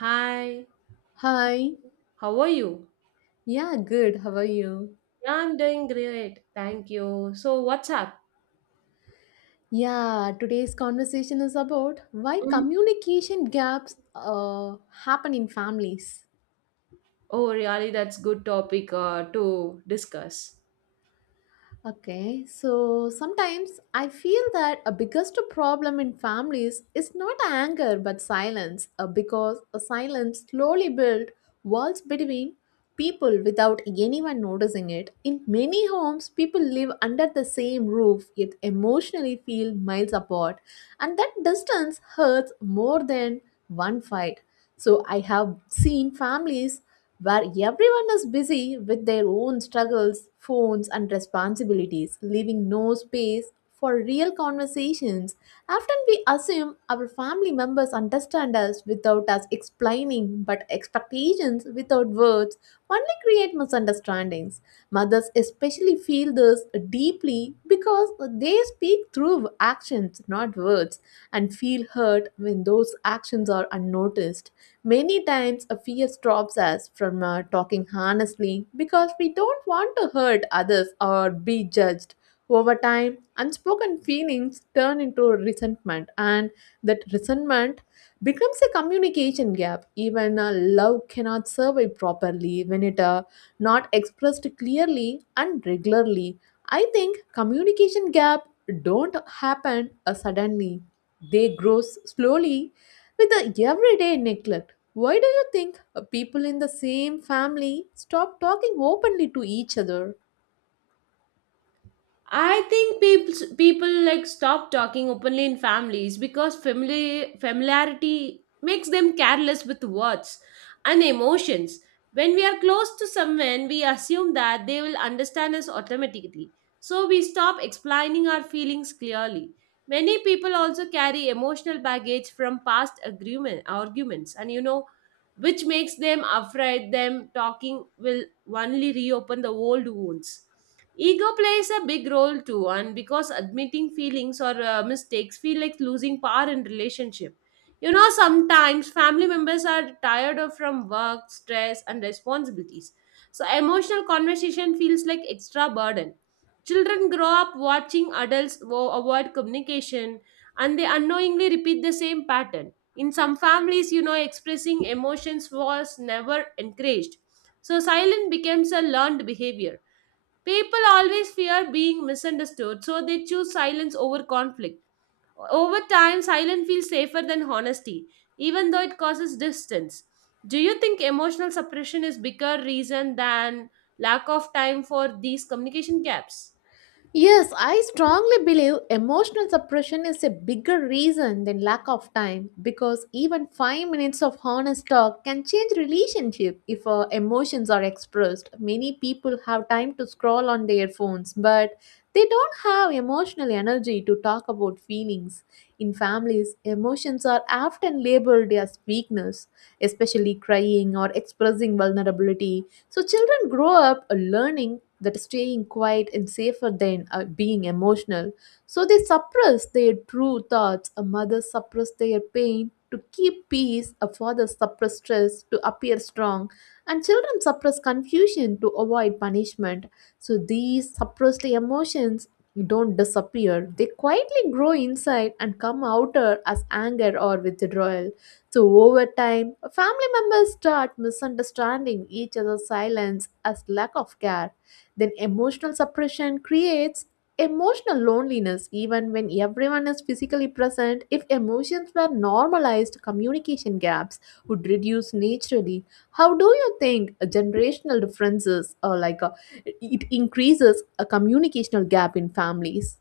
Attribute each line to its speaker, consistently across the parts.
Speaker 1: Hi,
Speaker 2: Hi.
Speaker 1: how are you?
Speaker 2: Yeah, good. How are you?
Speaker 1: Yeah, I'm doing great. Thank you. So, what's up?
Speaker 2: Yeah, today's conversation is about why
Speaker 1: Mm.
Speaker 2: communication gaps happen in families.
Speaker 1: Oh, really, that's good topic to discuss.
Speaker 2: Okay, so sometimes I feel that a biggest problem in families is not anger but silence, because a silence slowly builds walls between people without anyone noticing it. In many homes, people live under the same roof yet emotionally feel miles apart, and that distance hurts more than one fight. So I have seen families where everyone is busy with their own struggles, phones, and responsibilities, leaving no space for real conversations. Often we assume our family members understand us without us explaining, but expectations without words only create misunderstandings feelings. Mothers especially feel this deeply because they speak through actions, not words, and feel hurt when those actions are unnoticed. Many times, a fear stops us from talking honestly because we don't want to hurt others or be judged. Over time, unspoken feelings turn into resentment, and that resentment becomes a communication gap. Even love cannot survive properly when it not expressed clearly and regularly. I think communication gap don't happen suddenly. They grow slowly with the everyday neglect. Why do you think people in the same family stop talking openly to each other?
Speaker 1: I think people like stop talking openly in families because family familiarity makes them careless with words and emotions. When we are close to someone, we assume that they will understand us automatically. So we stop explaining our feelings clearly. Many people also carry emotional baggage from past agreement arguments, and which makes them afraid them talking will only reopen the old wounds. Ego plays a big role too, and because admitting feelings or mistakes feel like losing power in relationship. You know, sometimes family members are tired of from work stress and responsibilities, so emotional conversation feels like extra burden. Children grow up watching adults avoid communication, and they unknowingly repeat the same pattern. In some families, you know, expressing emotions was never encouraged, so silence becomes a learned behavior. People always fear being misunderstood, so they choose silence over conflict. Over time, silence feels safer than honesty, even though it causes distance. Do you think emotional suppression is bigger reason than lack of time for these communication gaps?
Speaker 2: Yes, I strongly believe emotional suppression is a bigger reason than lack of time because even 5 minutes of honest talk can change relationship if emotions are expressed. Many people have time to scroll on their phones but they don't have emotional energy to talk about feelings. In families, emotions are often labeled as weakness, especially crying or expressing vulnerability, so children grow up learning that staying quiet is safer than being emotional. So they suppress their true thoughts. A mother suppress their pain to keep peace. A father suppress stress to appear strong. And children suppress confusion to avoid punishment. So these suppressed emotions don't disappear. They quietly grow inside and come outer as anger or withdrawal. So, over time, family members start misunderstanding each other's silence as lack of care. Then, emotional suppression creates emotional loneliness even when everyone is physically present. If emotions were normalized, communication gaps would reduce naturally. How do you think generational differences or it increases a communicational gap in families?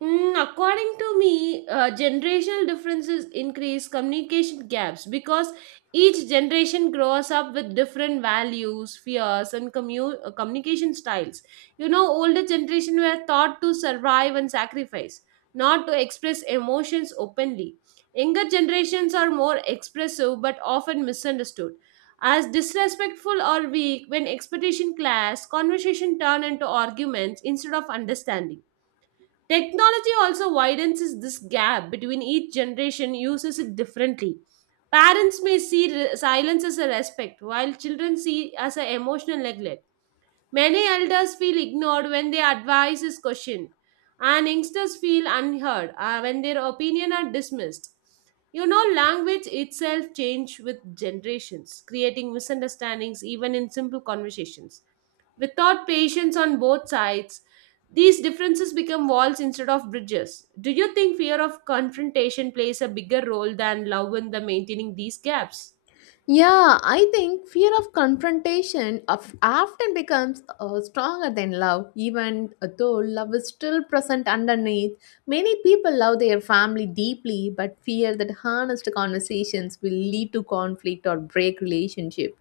Speaker 1: Mm, according to me, generational differences increase communication gaps because each generation grows up with different values, fears, and communication styles. You know, older generation were taught to survive and sacrifice, not to express emotions openly. Younger generations are more expressive but often misunderstood as disrespectful or weak when expectation clash. Conversation turn into arguments instead of understanding. Technology also widens this gap between each generation uses it differently. Parents may see silence as a respect, while children see as an emotional neglect. Many elders feel ignored when their advice is questioned, and youngsters feel unheard when their opinion are dismissed. You know, language itself change with generations, creating misunderstandings even in simple conversations. Without patience on both sides, these differences become walls instead of bridges. Do you think fear of confrontation plays a bigger role than love in the maintaining these gaps?
Speaker 2: Yeah, I think fear of confrontation of often becomes stronger than love, even though love is still present underneath. Many people love their family deeply, but fear that honest conversations will lead to conflict or break relationship.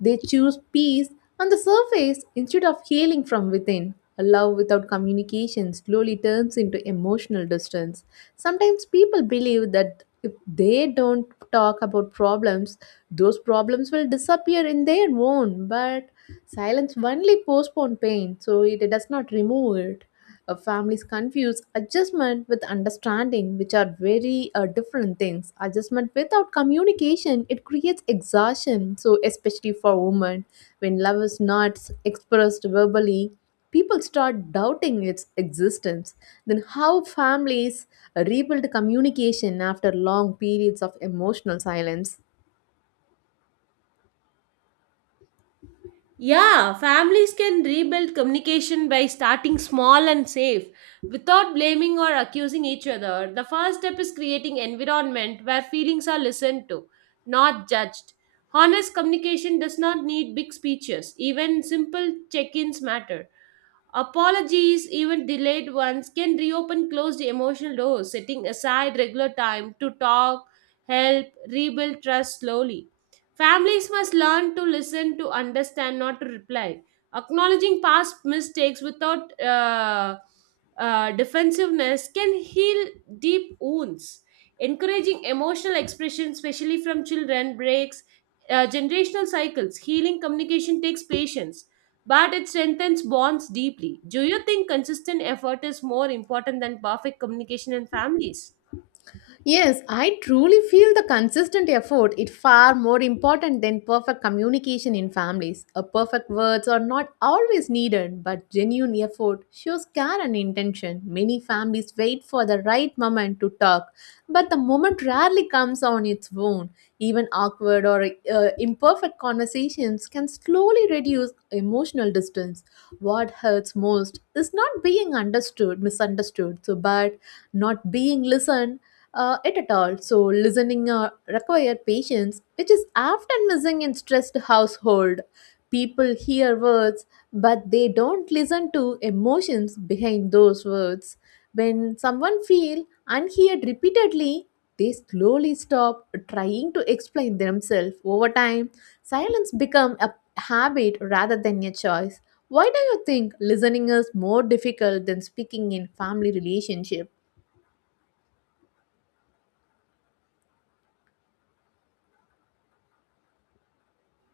Speaker 2: They choose peace on the surface instead of healing from within. A love without communication slowly turns into emotional distance. Sometimes people believe that if they don't talk about problems, those problems will disappear in their own, but silence only postpone pain, so it does not remove it. Families confuse adjustment with understanding, which are very different things. Adjustment without communication it creates exhaustion, so especially for women, when love is not expressed verbally, people start doubting its existence. Then how families rebuild communication after long periods of emotional silence?
Speaker 1: Yeah, families can rebuild communication by starting small and safe without blaming or accusing each other. The first step is creating environment where feelings are listened to, not judged. Honest communication does not need big speeches. Even simple check-ins matter. Apologies, even delayed ones, can reopen closed emotional doors, setting aside regular time to talk, help, rebuild trust slowly. Families must learn to listen, to understand, not to reply. Acknowledging past mistakes without defensiveness can heal deep wounds. Encouraging emotional expression, especially from children, breaks generational cycles. Healing communication takes patience, but it strengthens bonds deeply. Do you think consistent effort is more important than perfect communication in families?
Speaker 2: Yes, I truly feel the consistent effort is far more important than perfect communication in families. A perfect words are not always needed, but genuine effort shows care and intention. Many families wait for the right moment to talk, but the moment rarely comes on its own. Even awkward or imperfect conversations can slowly reduce emotional distance. What hurts most is not being understood, misunderstood, so but not being listened it at all. So listening require patience, which is often missing in stressed household. People hear words, but they don't listen to emotions behind those words. When someone feel unheard repeatedly, they slowly stop trying to explain themselves. Over time, silence become a habit rather than a choice. Why do you think listening is more difficult than speaking in family relationship?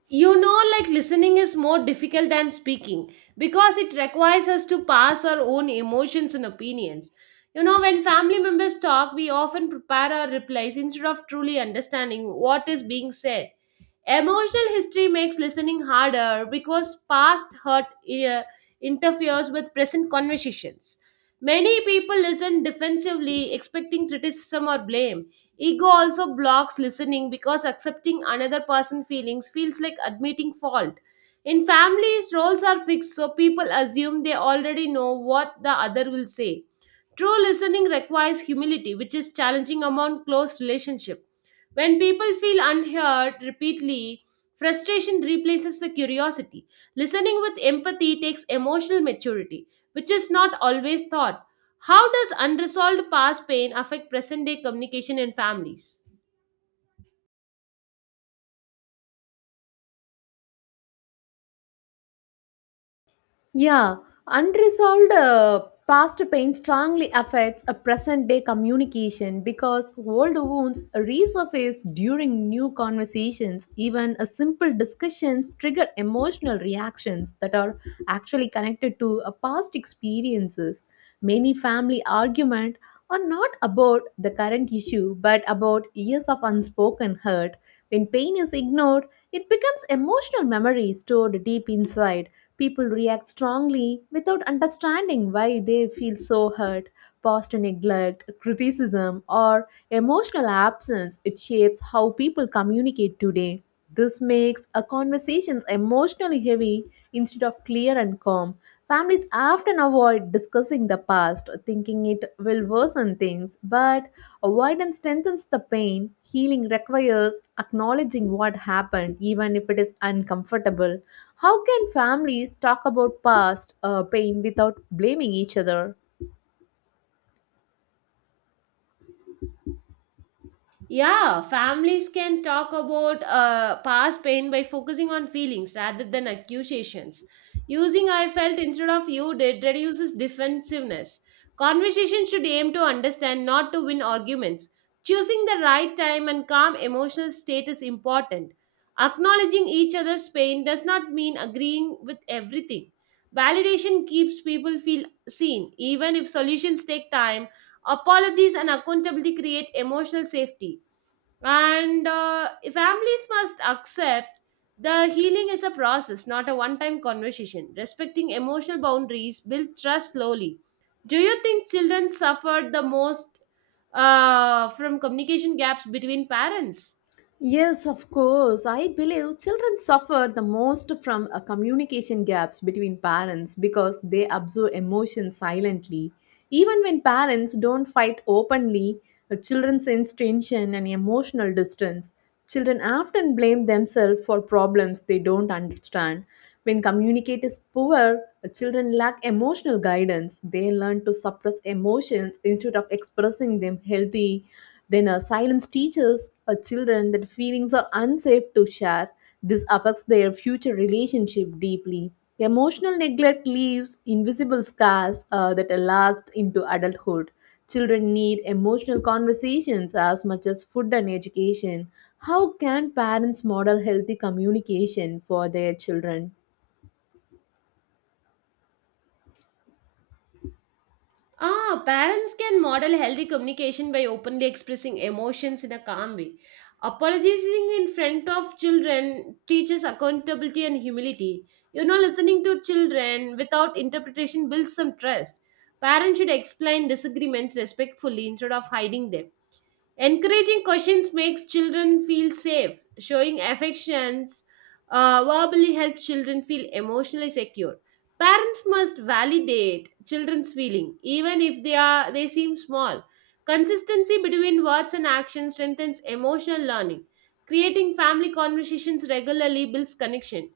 Speaker 1: You know, like listening is more difficult than speaking because it requires us to pass our own emotions and opinions. You know, when family members talk, we often prepare our replies instead of truly understanding what is being said. Emotional history makes listening harder because past hurt uh, interferes with present conversations. Many people listen defensively, expecting criticism or blame. Ego also blocks listening because accepting another person's feelings feels like admitting fault. In families, roles are fixed, so people assume they already know what the other will say. True listening requires humility, which is challenging among close relationships. When people feel unheard repeatedly, frustration replaces the curiosity. Listening with empathy takes emotional maturity, which is not always thought. How does unresolved past pain affect present day communication in families?
Speaker 2: Yeah, unresolved past pain strongly affects a present day communication because old wounds resurface during new conversations. Even a simple discussions trigger emotional reactions that are actually connected to a past experiences. Many family argument are not about the current issue but about years of unspoken hurt. When pain is ignored, it becomes emotional memory stored deep inside. People react strongly without understanding why they feel so hurt. Past neglect, criticism, or emotional absence, it shapes how people communicate today. This makes a conversations emotionally heavy instead of clear and calm. Families often avoid discussing the past, thinking it will worsen things, but avoidance strengthens the pain. Healing requires acknowledging what happened, even if it is uncomfortable. How can families talk about past pain without blaming each other?
Speaker 1: Yeah, families can talk about past pain by focusing on feelings rather than accusations. Using I felt instead of you did reduces defensiveness. Conversation should aim to understand, not to win arguments. Choosing the right time and calm emotional state is important. Acknowledging each other's pain does not mean agreeing with everything. Validation keeps people feel seen, even if solutions take time. Apologies and accountability create emotional safety. And families must accept the healing is a process, not a one time conversation. Respecting emotional boundaries build trust slowly. Do you think children suffered the most from communication gaps between parents?
Speaker 2: Yes, of course. I believe children suffer the most from communication gaps between parents because they absorb emotions silently. Even when parents don't fight openly, children sense tension and emotional distance. Children often blame themselves for problems they don't understand. When communicate is poor, children lack emotional guidance. They learn to suppress emotions instead of expressing them healthy, then silence teaches children that feelings are unsafe to share. This affects their future relationship deeply. Emotional neglect leaves invisible scars that last into adulthood. Children need emotional conversations as much as food and education. How can parents model healthy communication for their children?
Speaker 1: Ah, parents can model healthy communication by openly expressing emotions in a calm way. Apologizing in front of children teaches accountability and humility. You know, listening to children without interpretation builds some trust. Parents should explain disagreements respectfully instead of hiding them. Encouraging questions makes children feel safe. Showing affections verbally helps children feel emotionally secure. Parents must validate children's feeling, even if they seem small. Consistency between words and action strengthens emotional learning. Creating family conversations regularly builds connection.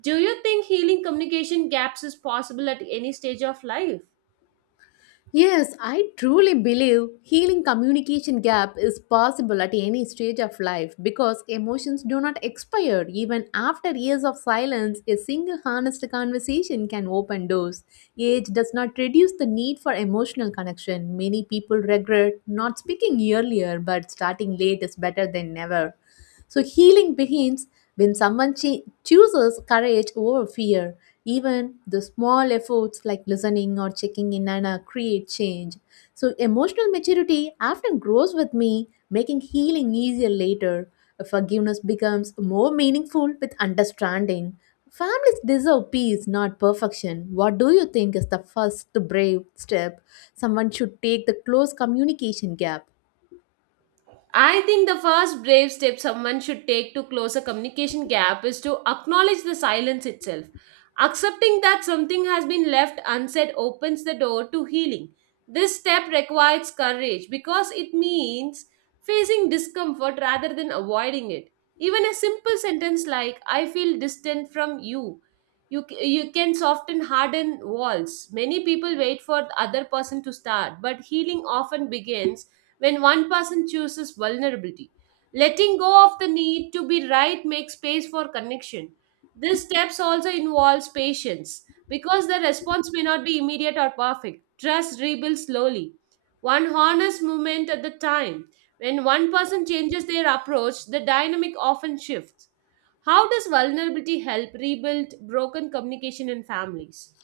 Speaker 1: Do you think healing communication gaps is possible at any stage of life?
Speaker 2: Yes, I truly believe healing communication gap is possible at any stage of life because emotions do not expire. Even after years of silence, a single honest conversation can open doors. Age does not reduce the need for emotional connection. Many people regret not speaking earlier, but starting late is better than never. So healing begins when someone chooses courage over fear, even the small efforts like listening or checking in and create change. So, emotional maturity often grows with me, making healing easier later. Forgiveness becomes more meaningful with understanding. Families deserve peace, not perfection. What do you think is the first brave step someone should take to close communication gap?
Speaker 1: I think the first brave step someone should take to close a communication gap is to acknowledge the silence itself. Accepting that something has been left unsaid opens the door to healing. This step requires courage because it means facing discomfort rather than avoiding it. Even a simple sentence like, I feel distant from you, you can soften hardened walls. Many people wait for the other person to start, but healing often begins when one person chooses vulnerability. Letting go of the need to be right makes space for connection. This steps also involves patience because the response may not be immediate or perfect. Trust rebuilds slowly, one honest moment at the time. When one person changes their approach, the dynamic often shifts. How does vulnerability help rebuild broken communication in families?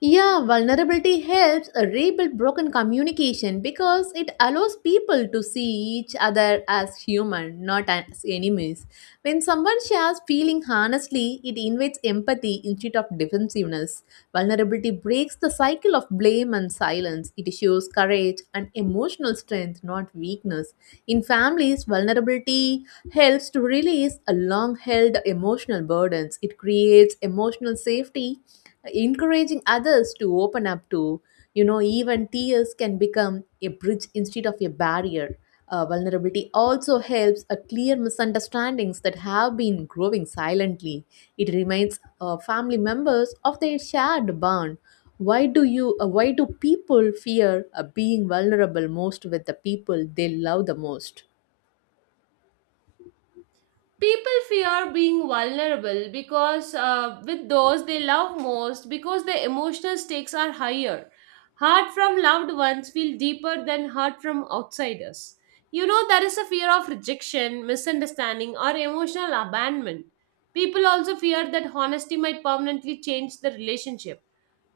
Speaker 2: Yeah, vulnerability helps rebuild broken communication because it allows people to see each other as human, not as enemies. When someone shares feeling honestly, it invites empathy instead of defensiveness. Vulnerability breaks the cycle of blame and silence. It shows courage and emotional strength, not weakness. In families, vulnerability helps to release a long held emotional burdens. It creates emotional safety, encouraging others to open up to even tears can become a bridge instead of a barrier. Vulnerability also helps a clear misunderstandings that have been growing silently. It reminds family members of their shared bond. Why do people fear being vulnerable most with the people they love the most?
Speaker 1: People fear being vulnerable because with those they love most because the emotional stakes are higher. Hurt from loved ones feel deeper than hurt from outsiders. You know, there is a fear of rejection, misunderstanding, or emotional abandonment. People also fear that honesty might permanently change the relationship.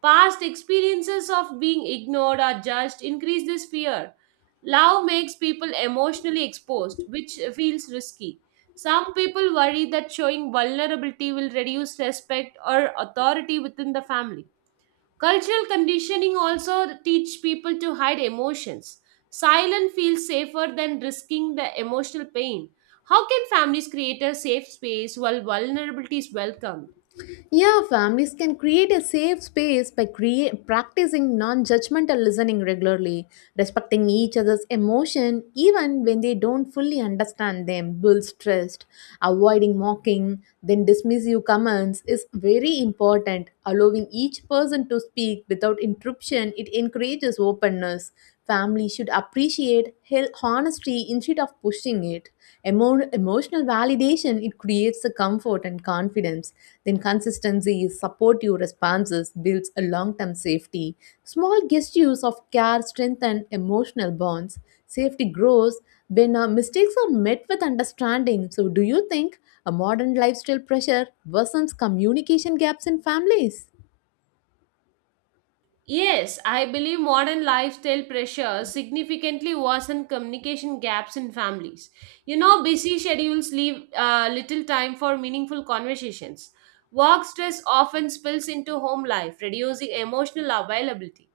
Speaker 1: Past experiences of being ignored or judged increase this fear. Love makes people emotionally exposed, which feels risky. Some people worry that showing vulnerability will reduce respect or authority within the family. Cultural conditioning also teach people to hide emotions. Silence feels safer than risking the emotional pain. How can families create a safe space while vulnerability is welcomed?
Speaker 2: Yeah, families can create a safe space by practicing non judgmental listening regularly, respecting each other's emotion even when they don't fully understand them, builds trust. Avoiding mocking, then dismissive comments is very important. Allowing each person to speak without interruption, it encourages openness. Families should appreciate honesty instead of pushing it. Emotional validation it creates the comfort and confidence. Then consistency, supportive responses builds a long-term safety. Small gestures of care strengthen emotional bonds. Safety grows when mistakes are met with understanding. So, do you think a modern lifestyle pressure worsens communication gaps in families?
Speaker 1: Yes, I believe modern lifestyle pressures significantly worsen communication gaps in families. You know, busy schedules leave little time for meaningful conversations. Work stress often spills into home life, reducing emotional availability.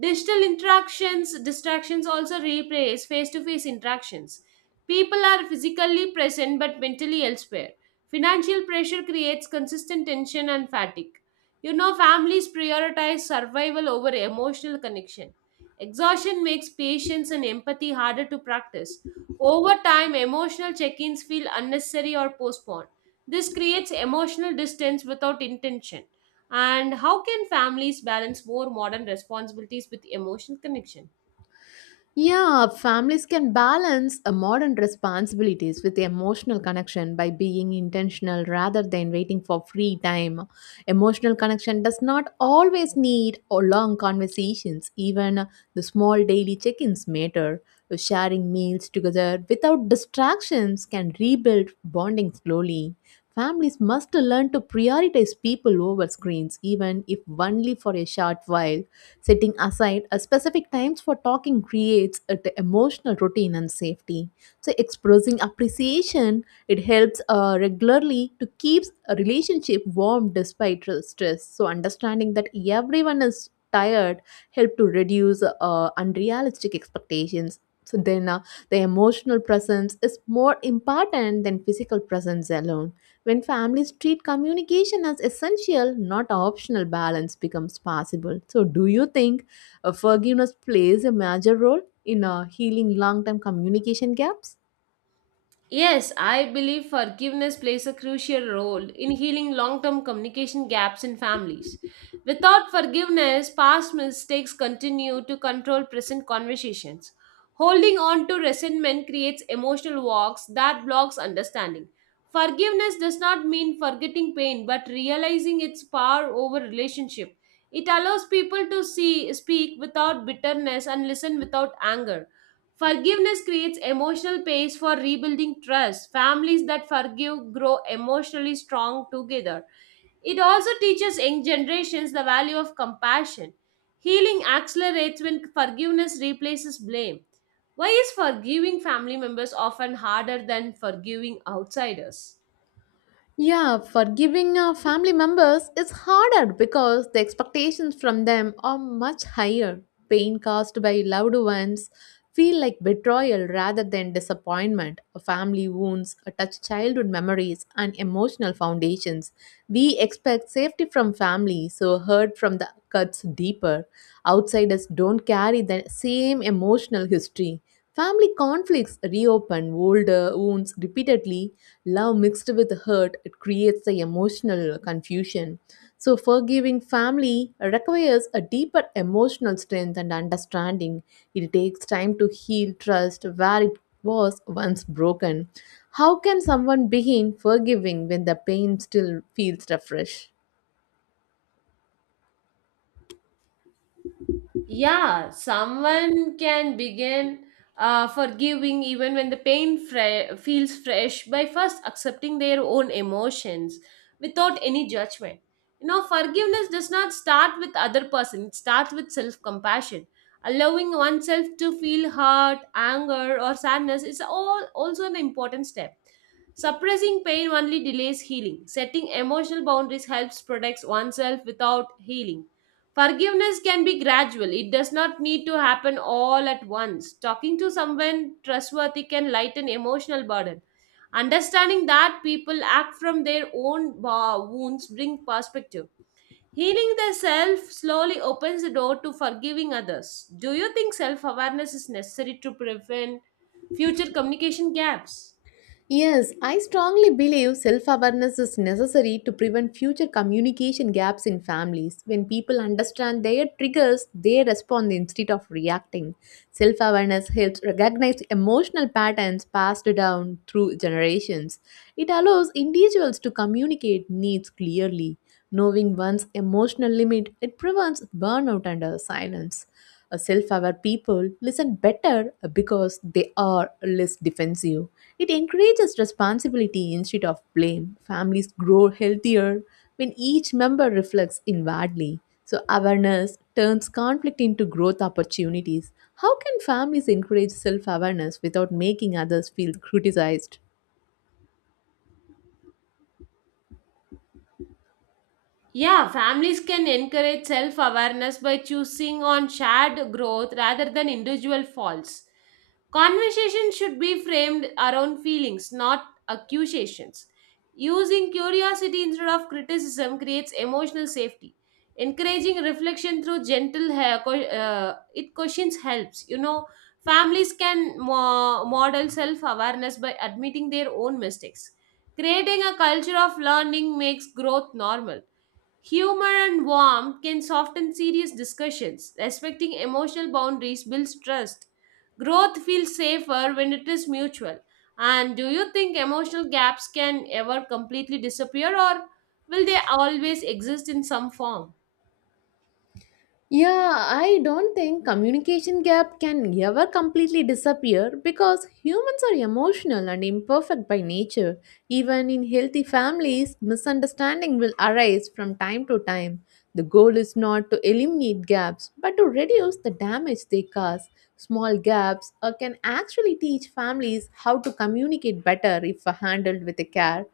Speaker 1: Digital interactions, distractions also replace face to face interactions. People are physically present but mentally elsewhere. Financial pressure creates consistent tension and fatigue. You know, families prioritize survival over emotional connection. Exhaustion makes patience and empathy harder to practice. Over time, emotional check ins feel unnecessary or postponed. This creates emotional distance without intention. And how can families balance more modern responsibilities with emotional connection?
Speaker 2: Yeah, families can balance a modern responsibilities with emotional connection by being intentional rather than waiting for free time. Emotional connection does not always need or long conversations. Even the small daily check-ins matter. Sharing meals together without distractions can rebuild bonding slowly. Families must learn to prioritize people over screens, even if only for a short while. Setting aside a specific times for talking creates an emotional routine and safety. So expressing appreciation, it helps regularly to keep a relationship warm despite stress. So understanding that everyone is tired help to reduce unrealistic expectations. So the emotional presence is more important than physical presence alone. When families treat communication as essential, not optional, balance becomes possible. So, do you think forgiveness plays a major role in healing long term communication gaps?
Speaker 1: Yes, I believe forgiveness plays a crucial role in healing long term communication gaps in families. Without forgiveness, past mistakes continue to control present conversations. Holding on to resentment creates emotional walks that blocks understanding. Forgiveness does not mean forgetting pain, but realizing its power over relationship. It allows people to see, speak without bitterness and listen without anger. Forgiveness creates emotional space for rebuilding trust. Families that forgive grow emotionally strong together. It also teaches young generations the value of compassion. Healing accelerates when forgiveness replaces blame. Why is forgiving family members often harder than forgiving outsiders?
Speaker 2: Yeah, forgiving our family members is harder because the expectations from them are much higher. Pain caused by loved ones feel like betrayal rather than disappointment. Family wounds touch childhood memories and emotional foundations. We expect safety from family, so hurt from the cuts deeper. Outsiders don't carry the same emotional history. Family conflicts reopen old wounds repeatedly. Love mixed with hurt it creates the emotional confusion. So, forgiving family requires a deeper emotional strength and understanding. It takes time to heal trust where it was once broken. How can someone begin forgiving when the pain still feels fresh?
Speaker 1: Yeah, someone can begin forgiving even when the pain feels fresh by first accepting their own emotions without any judgment. You know, forgiveness does not start with other person; it starts with self-compassion. Allowing oneself to feel hurt, anger, or sadness is all also an important step. Suppressing pain only delays healing. Setting emotional boundaries helps protect oneself without healing. Forgiveness can be gradual, it does not need to happen all at once. Talking to someone trustworthy can lighten emotional burden. Understanding that people act from their own wounds bring perspective. Healing the self slowly opens the door to forgiving others. Do you think self awareness is necessary to prevent future communication gaps?
Speaker 2: Yes, I strongly believe self awareness is necessary to prevent future communication gaps in families. When people understand their triggers, they respond instead of reacting. Self awareness helps recognize emotional patterns passed down through generations. It allows individuals to communicate needs clearly. Knowing one's emotional limit, it prevents burnout and silence. Self aware people listen better because they are less defensive. It encourages responsibility instead of blame. Families grow healthier when each member reflects inwardly. So, awareness turns conflict into growth opportunities. How can families encourage self awareness without making others feel criticized?
Speaker 1: Yeah, families can encourage self awareness by choosing on shared growth rather than individual faults. Conversation should be framed around feelings, not accusations. Using curiosity instead of criticism creates emotional safety. Encouraging reflection through gentle it questions helps. You know, families can model self awareness by admitting their own mistakes. Creating a culture of learning makes growth normal. Humor and warmth can soften serious discussions. Respecting emotional boundaries builds trust. Growth feels safer when it is mutual. And do you think emotional gaps can ever completely disappear, or will they always exist in some form?
Speaker 2: Yeah, I don't think communication gap can ever completely disappear because humans are emotional and imperfect by nature. Even in healthy families, misunderstanding will arise from time to time. The goal is not to eliminate gaps, but to reduce the damage they cause. Small gaps can actually teach families how to communicate better if handled with care.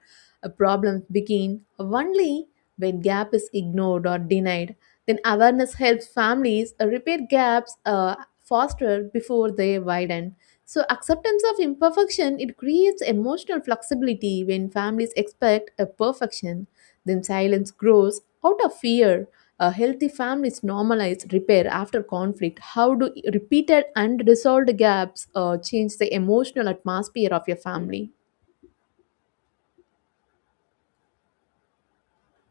Speaker 2: Problems begin only when gap is ignored or denied, then awareness helps families repair gaps faster before they widen. So acceptance of imperfection it creates emotional flexibility. When families expect a perfection, then silence grows out of fear. A healthy families normalize repair after conflict. How do repeated and resolved gaps change the emotional atmosphere of your family?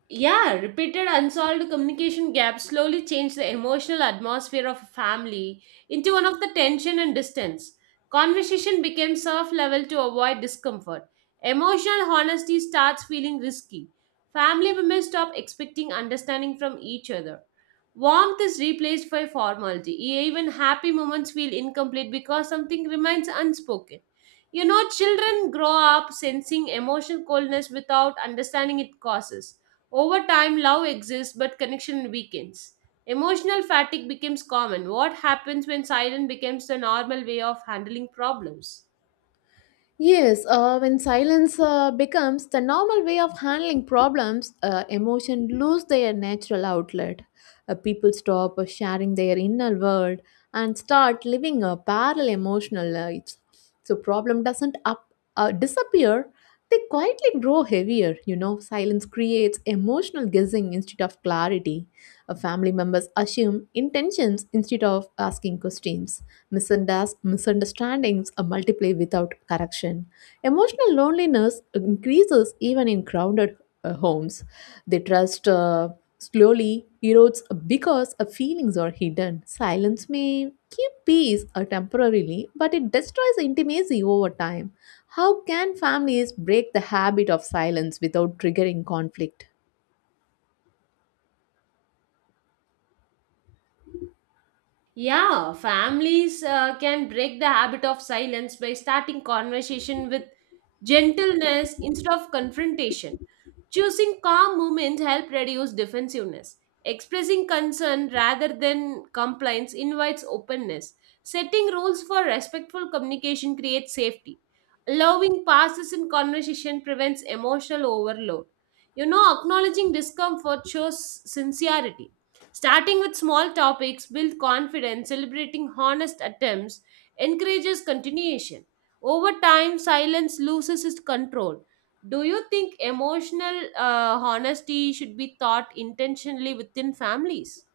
Speaker 1: Yeah, repeated unsolved communication gaps slowly change the emotional atmosphere of a family into one of the tension and distance. Conversation becomes surf level to avoid discomfort. Emotional honesty starts feeling risky. Family members stop expecting understanding from each other. Warmth is replaced by formality. Even happy moments feel incomplete because something remains unspoken. You know, children grow up sensing emotional coldness without understanding it causes. Over time, love exists, but connection weakens. Emotional fatigue becomes common. What happens when silence becomes the normal way of handling problems?
Speaker 2: Yes, when silence becomes the normal way of handling problems, emotion lose their natural outlet. People stop sharing their inner world and start living a parallel emotional lives. So problem doesn't up disappear; they quietly grow heavier. You know, silence creates emotional guessing instead of clarity. Family members assume intentions instead of asking questions. Misunderstandings multiply without correction. Emotional loneliness increases even in crowded homes. The trust slowly erodes because feelings are hidden. Silence may keep peace temporarily, but it destroys intimacy over time. How can families break the habit of silence without triggering conflict?
Speaker 1: Yeah, families can break the habit of silence by starting conversation with gentleness instead of confrontation. Choosing calm moments help reduce defensiveness. Expressing concern rather than complaints invites openness. Setting rules for respectful communication creates safety. Allowing pauses in conversation prevents emotional overload. You know, acknowledging discomfort shows sincerity. Starting with small topics builds confidence, celebrating honest attempts encourages continuation. Over time, silence loses its control. Do you think emotional honesty should be taught intentionally within families?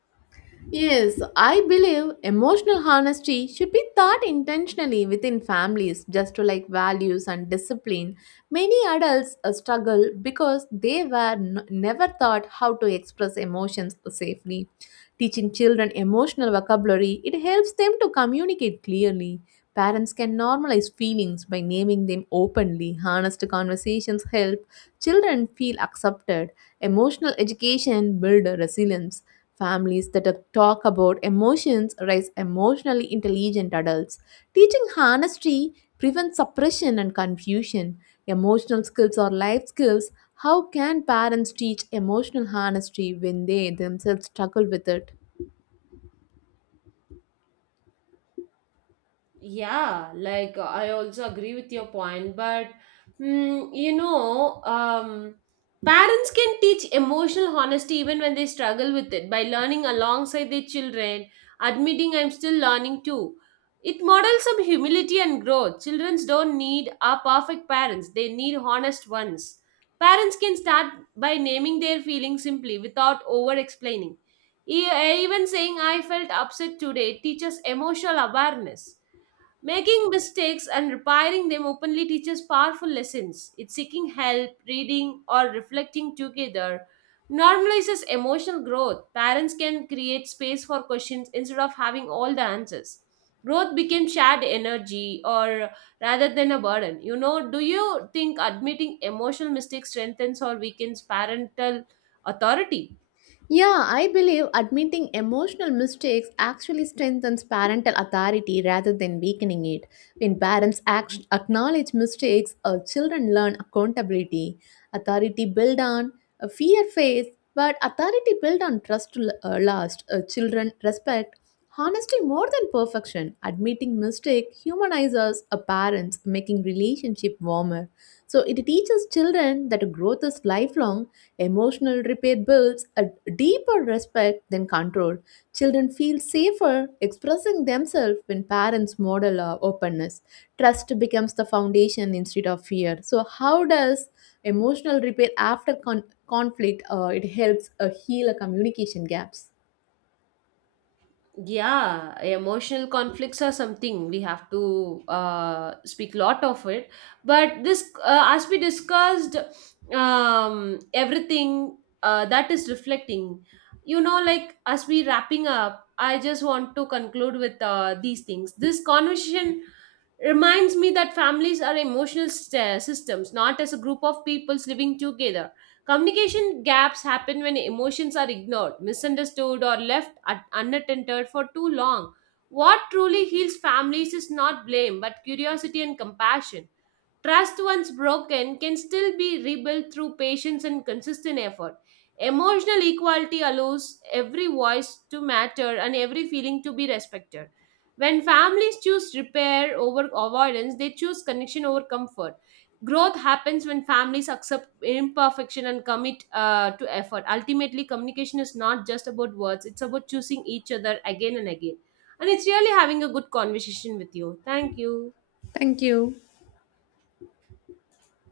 Speaker 2: Yes, I believe emotional honesty should be taught intentionally within families, just to like values and discipline. Many adults struggle because they were never taught how to express emotions safely. Teaching children emotional vocabulary, it helps them to communicate clearly. Parents can normalize feelings by naming them openly. Honest conversations help children feel accepted. Emotional education builds resilience. Families that talk about emotions raise emotionally intelligent adults. Teaching honesty prevents suppression and confusion. Emotional skills are life skills. How can parents teach emotional honesty when they themselves struggle with it?
Speaker 1: Yeah, like I also agree with your point, but mm, you know, um, parents can teach emotional honesty even when they struggle with it by learning alongside their children, admitting I'm still learning too. It models some humility and growth. Children don't need our perfect parents, they need honest ones. Parents can start by naming their feelings simply without over explaining. E- Even saying I felt upset today teaches emotional awareness. Making mistakes and repairing them openly teaches powerful lessons. It's seeking help, reading, or reflecting together normalizes emotional growth. Parents can create space for questions instead of having all the answers. Growth became shared energy or rather than a burden. You know, do you think admitting emotional mistakes strengthens or weakens parental authority?
Speaker 2: Yeah, I believe admitting emotional mistakes actually strengthens parental authority rather than weakening it. When parents acknowledge mistakes, our children learn accountability. Authority built on a fear phase, but authority built on trust last. Children respect honesty more than perfection. Admitting mistake humanizes a parents, making relationship warmer. So it teaches children that growth is lifelong. Emotional repair builds a deeper respect than control. Children feel safer expressing themselves when parents model openness. Trust becomes the foundation instead of fear. So, how does emotional repair after conflict it helps heal a communication gaps?
Speaker 1: Yeah, emotional conflicts are something we have to speak lot of it, but this as we discussed, everything that is reflecting, you know, like as we wrapping up, I just want to conclude with these things. This conversation reminds me that families are emotional systems, not as a group of peoples living together. Communication gaps happen when emotions are ignored, misunderstood, or left unattended for too long. What truly heals families is not blame, but curiosity and compassion. Trust, once broken, can still be rebuilt through patience and consistent effort. Emotional equality allows every voice to matter and every feeling to be respected. When families choose repair over avoidance, they choose connection over comfort. Growth happens when families accept imperfection and commit to effort. Ultimately, communication is not just about words, it's about choosing each other again and again. And it's really having a good conversation with you. Thank you.
Speaker 2: Thank you.